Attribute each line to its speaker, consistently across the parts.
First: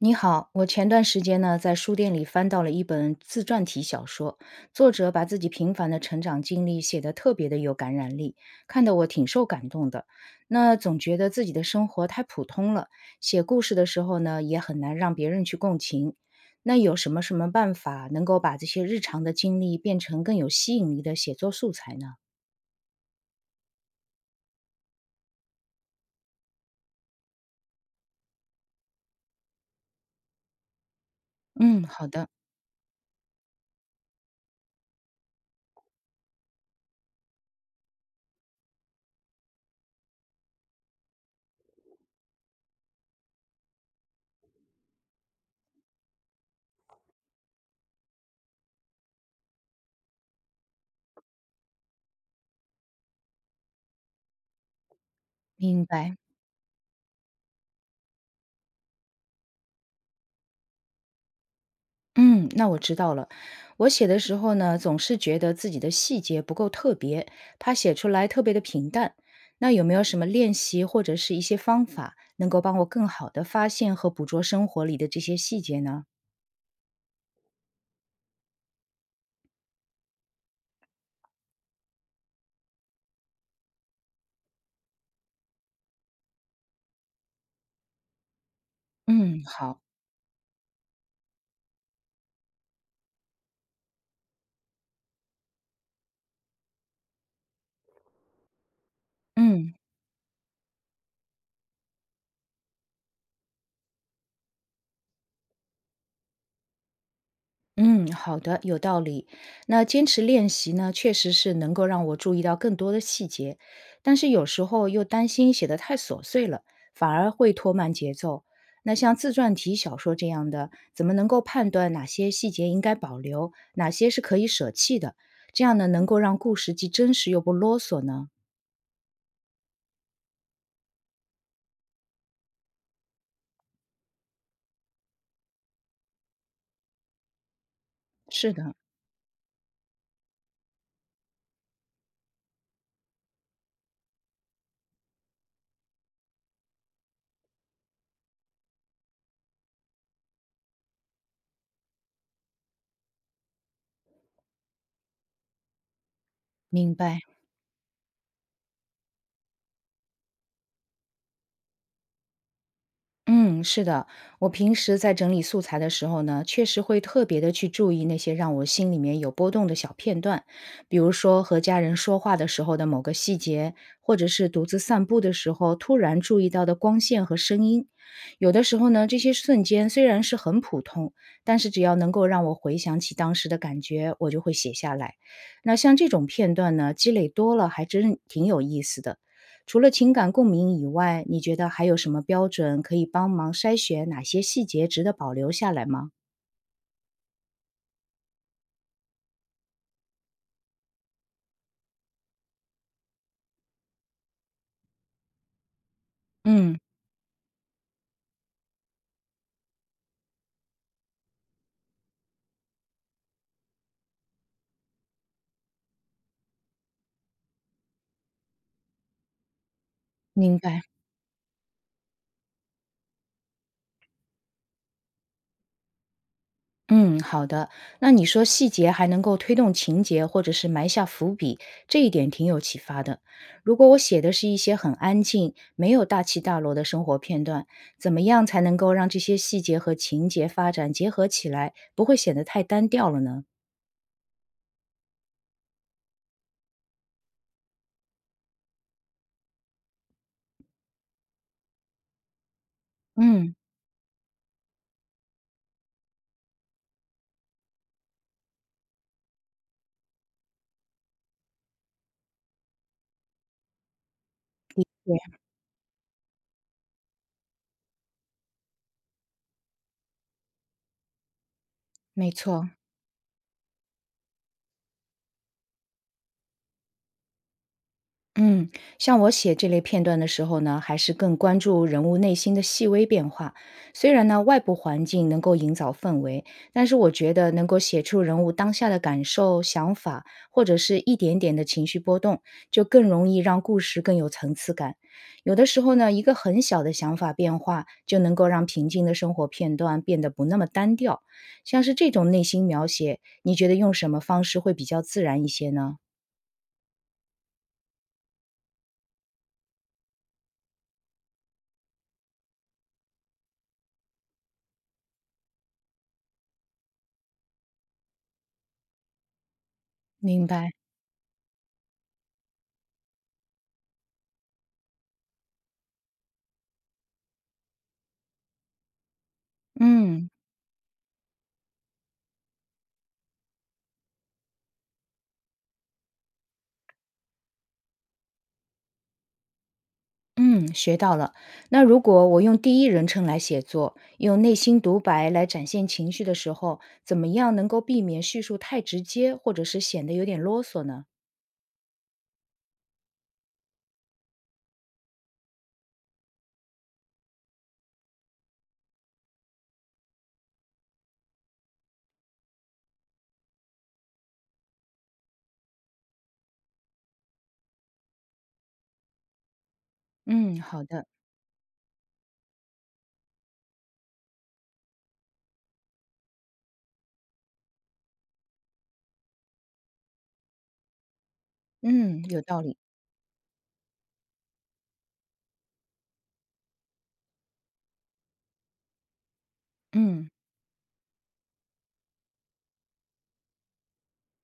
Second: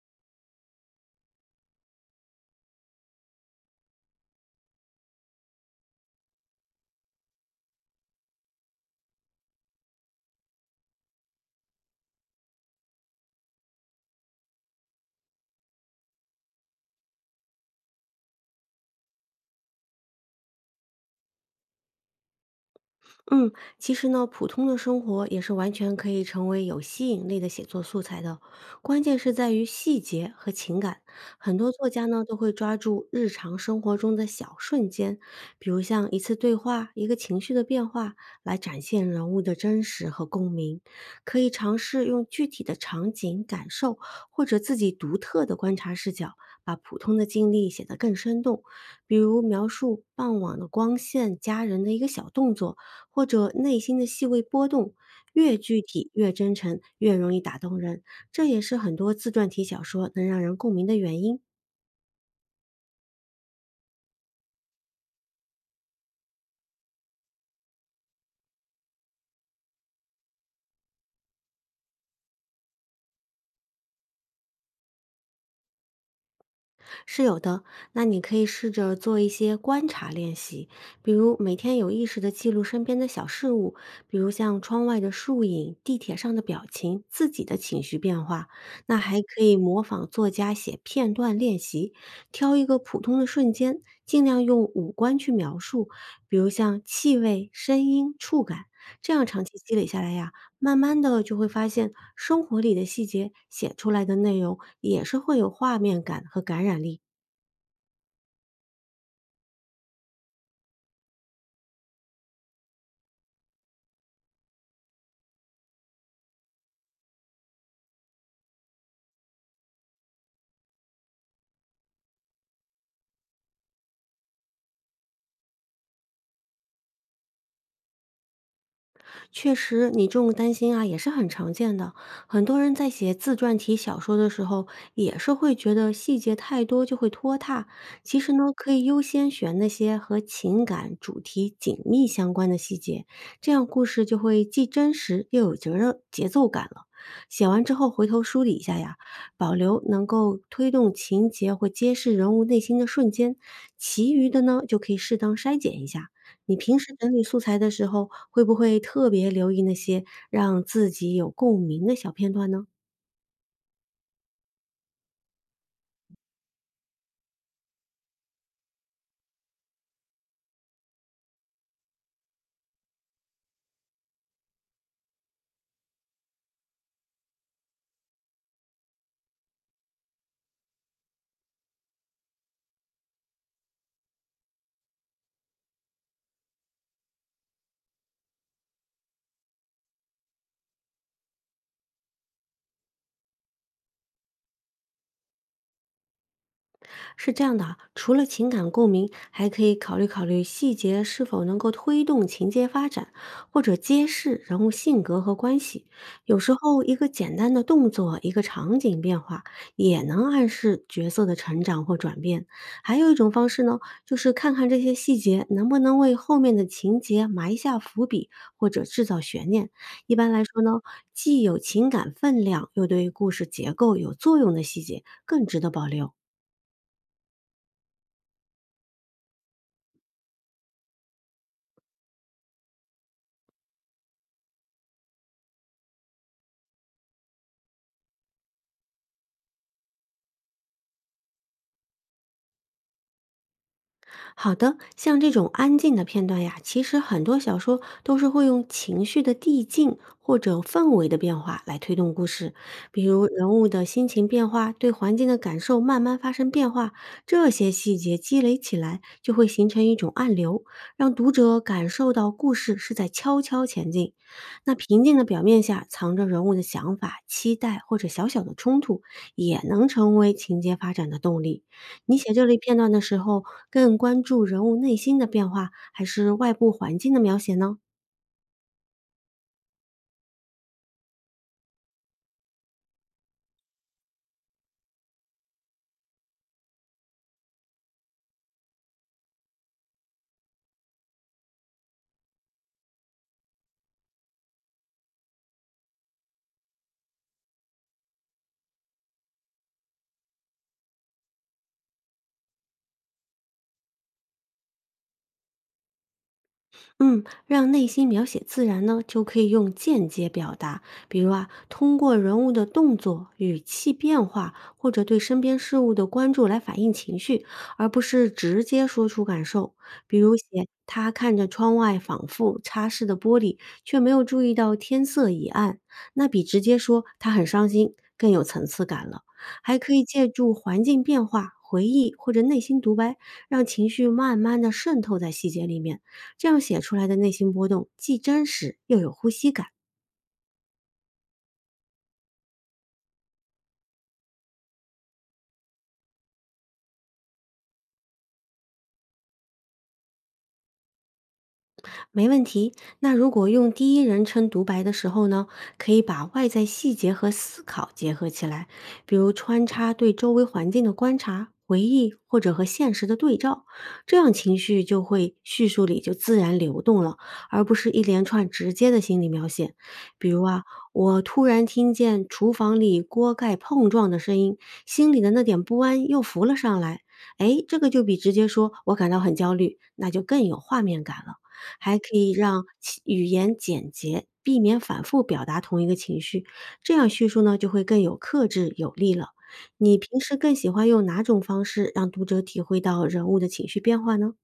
Speaker 1: 你好，我前段时间呢，在书店里翻到了一本自传体小说，作者把自己平凡的成长经历写得特别的有感染力，看得我挺受感动的。那总觉得自己的生活太普通了，写故事的时候呢，也很难让别人去共情。那有什么办法能够把这些日常的经历变成更有吸引力的写作素材呢？
Speaker 2: 嗯，其实呢，普通的生活也是完全可以成为有吸引力的写作素材的，关键是在于细节和情感。很多
Speaker 1: 嗯，
Speaker 2: 作家
Speaker 1: 好
Speaker 2: 呢
Speaker 1: 的，
Speaker 2: 都会抓住日常生活中的小瞬间，比如像一次对话、一个情绪的变化，来展现人物的真实和共鸣。可以尝试用具体的场景、感受或者自己独特的观察视角，把普通的经历写得更生动。比如描述傍晚的光线、家人的一个小动作。或者内心的细微波动，越具
Speaker 1: 明
Speaker 2: 体、
Speaker 1: 白。
Speaker 2: 越真诚、越容易打动人。这也是很多自传体小说能让人共鸣的原因。
Speaker 1: 嗯，那我知道了。我写的时候呢，总是觉得自己的细节不够特别，怕写出来特别的平淡。那有没有什么练习或者是一些方法，能够帮我更好的发现和捕捉生活里的这些细节呢？
Speaker 2: 是有的，那你可以试着做一些观察练习，比如每天有意识的记录身边的小事物，比如像窗外的树影、地铁上的表情、自己的情绪变化。那还可
Speaker 1: 嗯，
Speaker 2: 以
Speaker 1: 好，
Speaker 2: 模仿作家写片段练习，挑一个普通的瞬间，尽量用五官去描述，比如像气味、声音、触感。这样长期
Speaker 1: 嗯。
Speaker 2: 积累下来呀，慢慢的就会发现，生活里的细节写出来的内容也是会有画面感和感染力。
Speaker 1: 嗯，好的，有道理。那坚持练习呢，确实是能够让我注意到更多的细节，但是有时候又担心写得太琐碎了，反而会拖慢节奏。那像自传体小说这样的，怎么能够判断哪些细节应该保留，哪些是可以舍弃的？这样呢，能够让故事既真实又不啰嗦呢？
Speaker 2: 确实，你这种担心啊也是很常见的。很多人在写自传体小说的时候，也是会觉得细节太多就会拖沓。其实呢，
Speaker 1: 是
Speaker 2: 可
Speaker 1: 的，
Speaker 2: 以优先选那些和情感主题紧密相关的细节，这样故事就会既真实又有节奏感了。写完之后回头梳理一下呀，保留能够推动情节或揭示人物内心的瞬间，其余的呢就可以适当筛减一下。你平时
Speaker 1: 明
Speaker 2: 整
Speaker 1: 白。
Speaker 2: 理素材的时候，会不会特别留意那些让自己有共鸣的小片段呢？
Speaker 1: 嗯，是的，我平时在整理素材的时候呢，确实会特别的去注意那些让我心里面有波动的小片段，比如说和家人说话的时候的某个细节，或者是独自散步的时候突然注意到的光线和声音。有的时候呢，这些瞬间虽然是很普通，但是只要能够让我回想起当时的感觉，我就会写下来。那像这种片段呢，积累多了还真挺有意思的。除了情感共鸣以外，你觉得还有什么标准可以帮忙筛选哪些细节值得保留下来吗？
Speaker 2: 是这样的啊，除了情感共鸣，还可以考虑细节是否能够推动情节发展，或者揭示人物性格和关系。有时
Speaker 1: 嗯，
Speaker 2: 候，一个简单的动作，一个场景变化，也能暗示角色的成长或转变。还有一种方式呢，就是看看这些细节能不能为后面的情节埋下伏笔，或者制造悬念。一般来
Speaker 1: 明
Speaker 2: 说呢，
Speaker 1: 白。
Speaker 2: 既有情感分量，又对故事结构有作用的细节更值得保留。
Speaker 1: 嗯，好的。那你说细节还能够推动情节，或者是埋下伏笔，这一点挺有启发的。如果我写的是一些很安静、没有大起大落的生活片段，怎么样才能够让这些细节和情节发展结合起来，不会显得太单调了呢？
Speaker 2: 好的，像这种安静的片段呀，其实很多小说都是会用情绪的递进或者氛围的变化来推动故事，比如人
Speaker 1: 嗯，
Speaker 2: 物的心情变化，对环境的感受慢慢发生变化，这些细节积累起来就会形成一种暗流，让读者感受到故事是在悄悄前进。那平静
Speaker 1: 对，
Speaker 2: 的表面下藏着人物的想法、期待或者小小的冲突，也能成为情节发展的动力。你
Speaker 1: 没
Speaker 2: 写这类
Speaker 1: 错。
Speaker 2: 片段的时候，更关注人物内心的变化，还是外部环境的描写呢？
Speaker 1: 嗯，像我写这类片段的时候呢，还是更关注人物内心的细微变化。虽然呢，外部环境能够营造氛围，但是我觉得能够写出人物当下的感受、想法，或者是一点点的情绪波动，就更容易让故事更有层次感。有的时候呢，一个很小的想法变化，就能够让平静的生活片段变得不那么单调。像是这种内心描写，你觉得用什么方式会比较自然一些呢？
Speaker 2: 嗯，让内心描写自然呢，就可以用间接表达，比如啊，通过人物的动作、语气变化，或者对身边事物的关注来反映情绪，而不是直接说出感受。比如写
Speaker 1: 明白。
Speaker 2: 他看着窗外仿佛擦拭的玻璃，却没有注意到天色已暗，那比直接说他很伤心更有层次感了。还可以借
Speaker 1: 嗯。
Speaker 2: 助环境变化、回忆或者内心独白，让情绪慢慢的渗透在细节里面。这样写出来的内心波动既真实又有呼吸感。
Speaker 1: 嗯，学到了。那如果我用第一人称来写作，用内心独白来展现情绪的时候，怎么样能够避免叙述太直接，或者是显得有点啰嗦呢？
Speaker 2: 没问题。那如果用第一人称独白的时候呢，可以把外在细节和思考结合起来，比如穿插对周围环境的观察、回忆或者和现实的对照，这样情绪就会叙述里就自然流动了，而不是一连串直接的心理描写。比如
Speaker 1: 嗯，
Speaker 2: 啊，
Speaker 1: 好的，
Speaker 2: 我突然听见厨房里锅盖碰撞的声音，心里的那点不安又浮了上来。哎，这个就比直接说"我感到很焦虑"，那就更有画面感了。还可
Speaker 1: 嗯，
Speaker 2: 以
Speaker 1: 有道
Speaker 2: 让
Speaker 1: 理，
Speaker 2: 其语言简洁，避免反复表达同一个情绪，这样叙述呢就会更有克制有力了。你平
Speaker 1: 嗯。
Speaker 2: 时更喜欢用哪种方式让读者体会到人物的情绪变化呢？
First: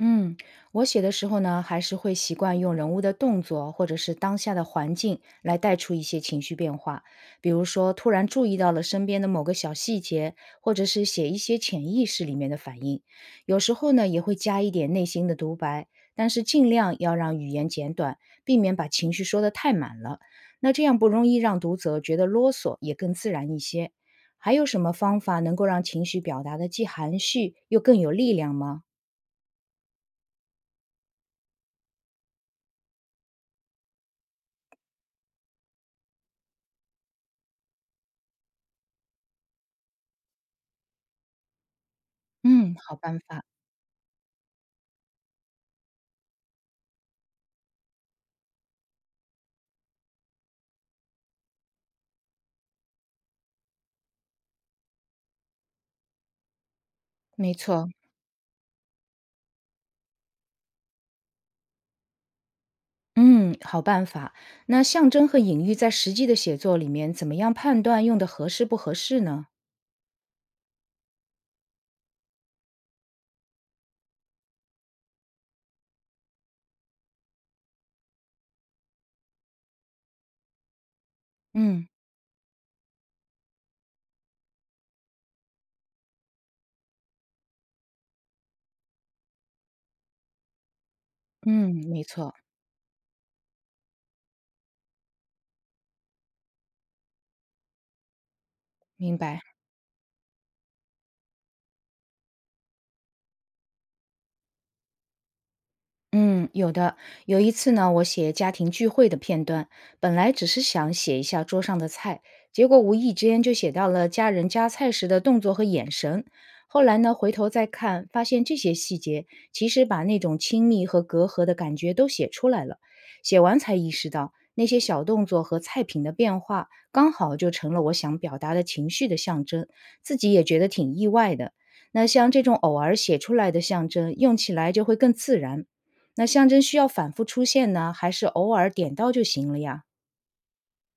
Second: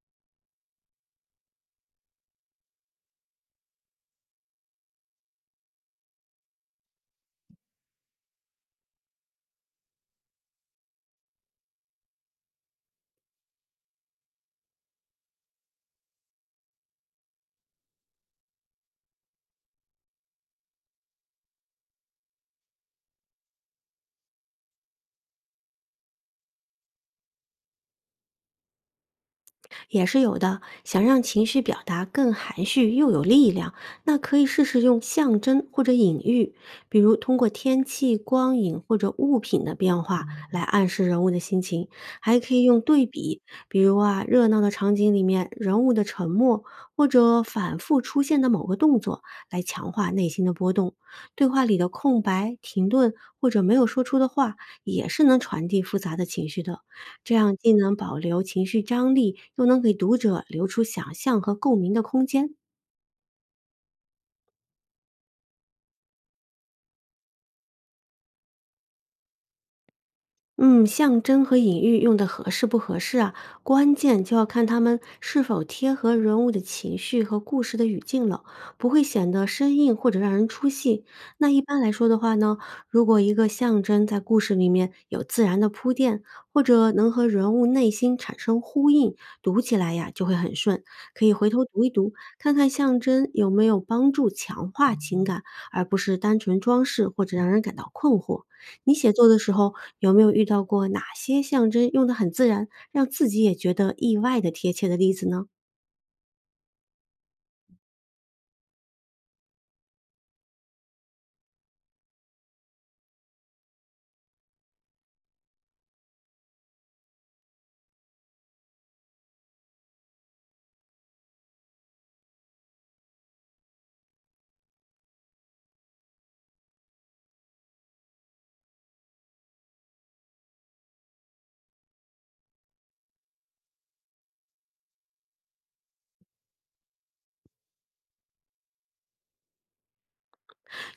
Speaker 1: 嗯，我写的时候呢，还是会习惯用人物的动作或者是当下的环境来带出一些情绪变化。比如说，突然注意到了身边的某个小细节，或者是写一些潜意识里面的反应。有时候呢，也会加一点内心的独白，但是尽量要让语言简短，避免把情绪说得太满了。那这样不容易让读者觉得啰嗦，也更自然一些。还有什么方法能够让情绪表达的既含蓄又更有力量吗？
Speaker 2: 也是有的。想让情绪表达更含蓄又有力量，那可以试试用象征或者隐喻，比如通过天气、光影或者物品的变化来暗示人物的心情。还可以
Speaker 1: 嗯，
Speaker 2: 用
Speaker 1: 好
Speaker 2: 对
Speaker 1: 办
Speaker 2: 比，
Speaker 1: 法，
Speaker 2: 比如啊，热闹的场景里面人物的沉默，或者反复出现的某个动作，来强化内心的波动。对话里的空白、停顿或者没有说出的话，也是能传递复杂的情绪的。这
Speaker 1: 没
Speaker 2: 样既
Speaker 1: 错，
Speaker 2: 能保留情绪张力，又能给读者留出想象和共鸣的空间。
Speaker 1: 嗯，好办法。那象征和隐喻在实际的写作里面，怎么样判断用的合适不合适呢？
Speaker 2: 嗯，象征和隐喻用的合适不合适啊，关键就要看它们是否贴合人物的情绪和故事的语境了，不会显得生硬或者让人出戏。那一般
Speaker 1: 嗯
Speaker 2: 来说的话呢，如果一个象征在故事里面有自然的铺垫，或者能和人物内心产生呼应，读起来呀就会很顺。可以回头
Speaker 1: 嗯，
Speaker 2: 读一
Speaker 1: 没
Speaker 2: 读，
Speaker 1: 错，
Speaker 2: 看看象征有没有帮助强化情感，而不是单纯装饰或者让人感到困惑。你写
Speaker 1: 明
Speaker 2: 作的
Speaker 1: 白。
Speaker 2: 时候有没有遇到过哪些象征用的很自然，让自己也觉得意外的贴切的例子呢？
Speaker 1: 嗯，有的。有一次呢，我写家庭聚会的片段，本来只是想写一下桌上的菜，结果无意之间就写到了家人夹菜时的动作和眼神。后来呢，回头再看，发现这些细节其实把那种亲密和隔阂的感觉都写出来了。写完才意识到，那些小动作和菜品的变化，刚好就成了我想表达的情绪的象征，自己也觉得挺意外的。那像这种偶尔写出来的象征，用起来就会更自然。那象征需要反复出现呢，还是偶尔点到就行了呀？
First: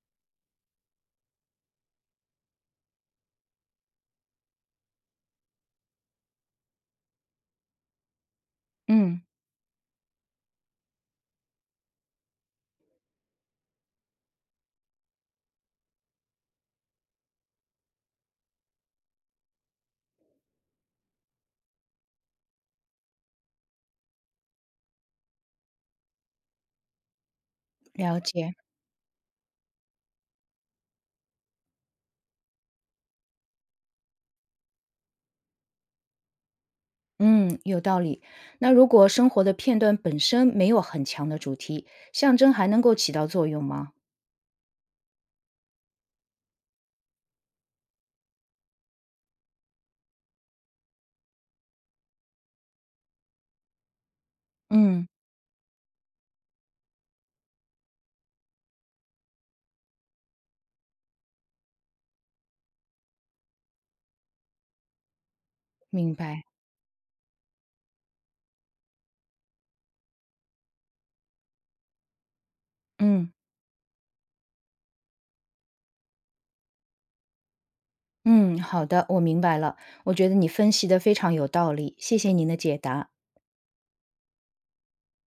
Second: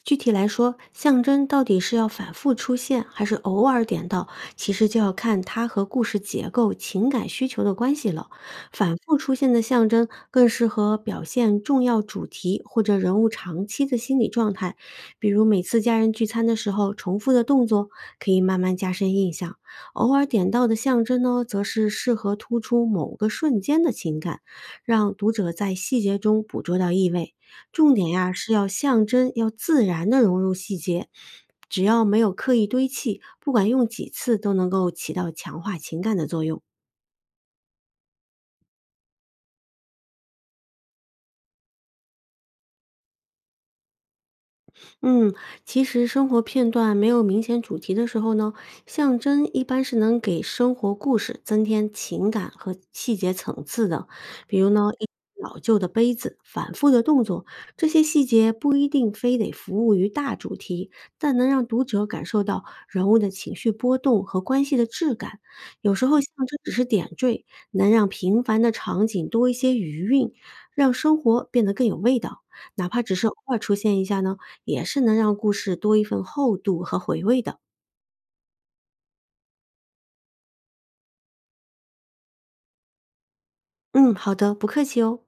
Speaker 2: 具体来说，象征到底是要反复出现，还是偶尔点到，其实就要看它和故事结构、情感需求的关系了。反复
Speaker 1: 嗯，
Speaker 2: 出现的象征更适合表现重要主题或者人物长期的心理状态，比如每次家人聚餐的时候重复的动作，可以慢慢加深印象。偶尔点到的象征呢，则是适合突出某个瞬间的情感，让读者在细节中捕捉到意味。重点
Speaker 1: 了
Speaker 2: 呀是
Speaker 1: 解。
Speaker 2: 要象征，要自然的融入细节，只要没有刻意堆砌，不管用几次都能够起到强化情感的作用。
Speaker 1: 嗯，有道理。那如果生活的片段本身没有很强的主题，象征还能够起到作用吗？
Speaker 2: 嗯，其实生活片段没有明显主题的时候呢，象征一般是能给生活故事增添情感和细节层次的。比如呢，一
Speaker 1: 嗯，
Speaker 2: 老旧的杯子、反复的动作，这些细节不一定非得服务于大主题，但能让读者感受到人物的情绪波动和关系的质感。有时
Speaker 1: 明
Speaker 2: 候象
Speaker 1: 白。
Speaker 2: 征只是点缀，能让平凡的场景多一些余韵，让生活变得更有味道。哪怕只是
Speaker 1: 嗯
Speaker 2: 偶尔出现一下呢。也是能让故事多一份厚度和回味的。
Speaker 1: 嗯，好的，我明白了。我觉得你分析的非常有道理，谢谢您的解答。
Speaker 2: 嗯，好的，不客气哦。